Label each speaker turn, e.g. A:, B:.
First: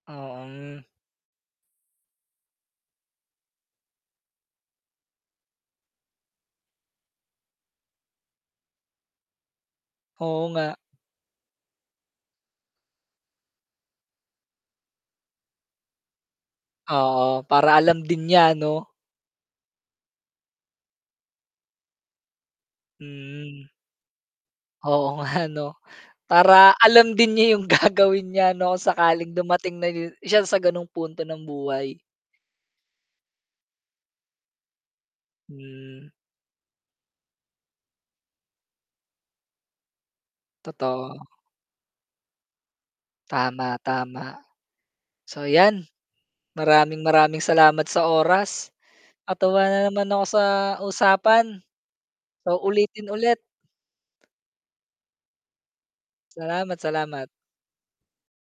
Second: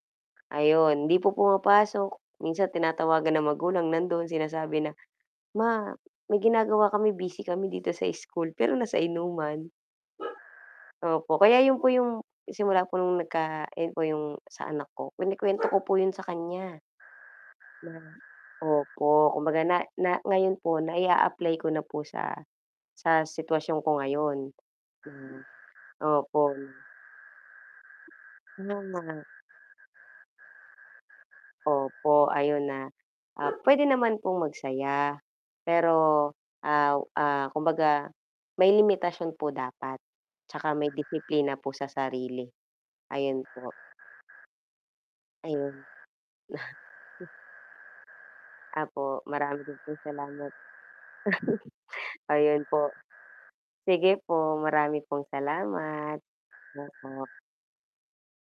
A: Oh, mm.
B: Ayon, hindi po pumapasok, minsan tinatawagan ng magulang nandon sinasabi na, "Ma, may ginagawa kami busy kami dito sa school." Pero nasa inuman.
A: Oo nga.
B: Opo, kaya yun po yung simula po nung nagka ayun po yung sa anak ko, kinekwento ko po yung sa kanya
A: Oo, para
B: na
A: alam din niya 'no.
B: opo, kumbaga na na ngayon po nai-aapply ko na po sa, sa
A: Mm.
B: sitwasyon ko ngayon
A: Oo nga 'no,
B: na opo.
A: para alam din niya yung gagawin niya
B: Yun
A: 'no
B: na nga
A: sakaling dumating na yu siya sa ganong punto ng buhay.
B: Opo, ayun na, ah, pwede naman pong mag saya,
A: Hmm.
B: pero, ah, ah, kumbaga may limitasyon po dapat, tsaka may
A: Totoo.
B: disiplina po sa sarili. Ayun po.
A: Tama, tama. So
B: Ayun.
A: yan,
B: Na
A: maraming maraming salamat sa oras.
B: Opo,
A: Natuwa
B: marami din
A: na
B: pong
A: naman ako sa
B: salamat.
A: usapan. Sa
B: Ayun po,
A: uulitin ulit.
B: sige po marami pong salamat,
A: Salamat, salamat
B: oo.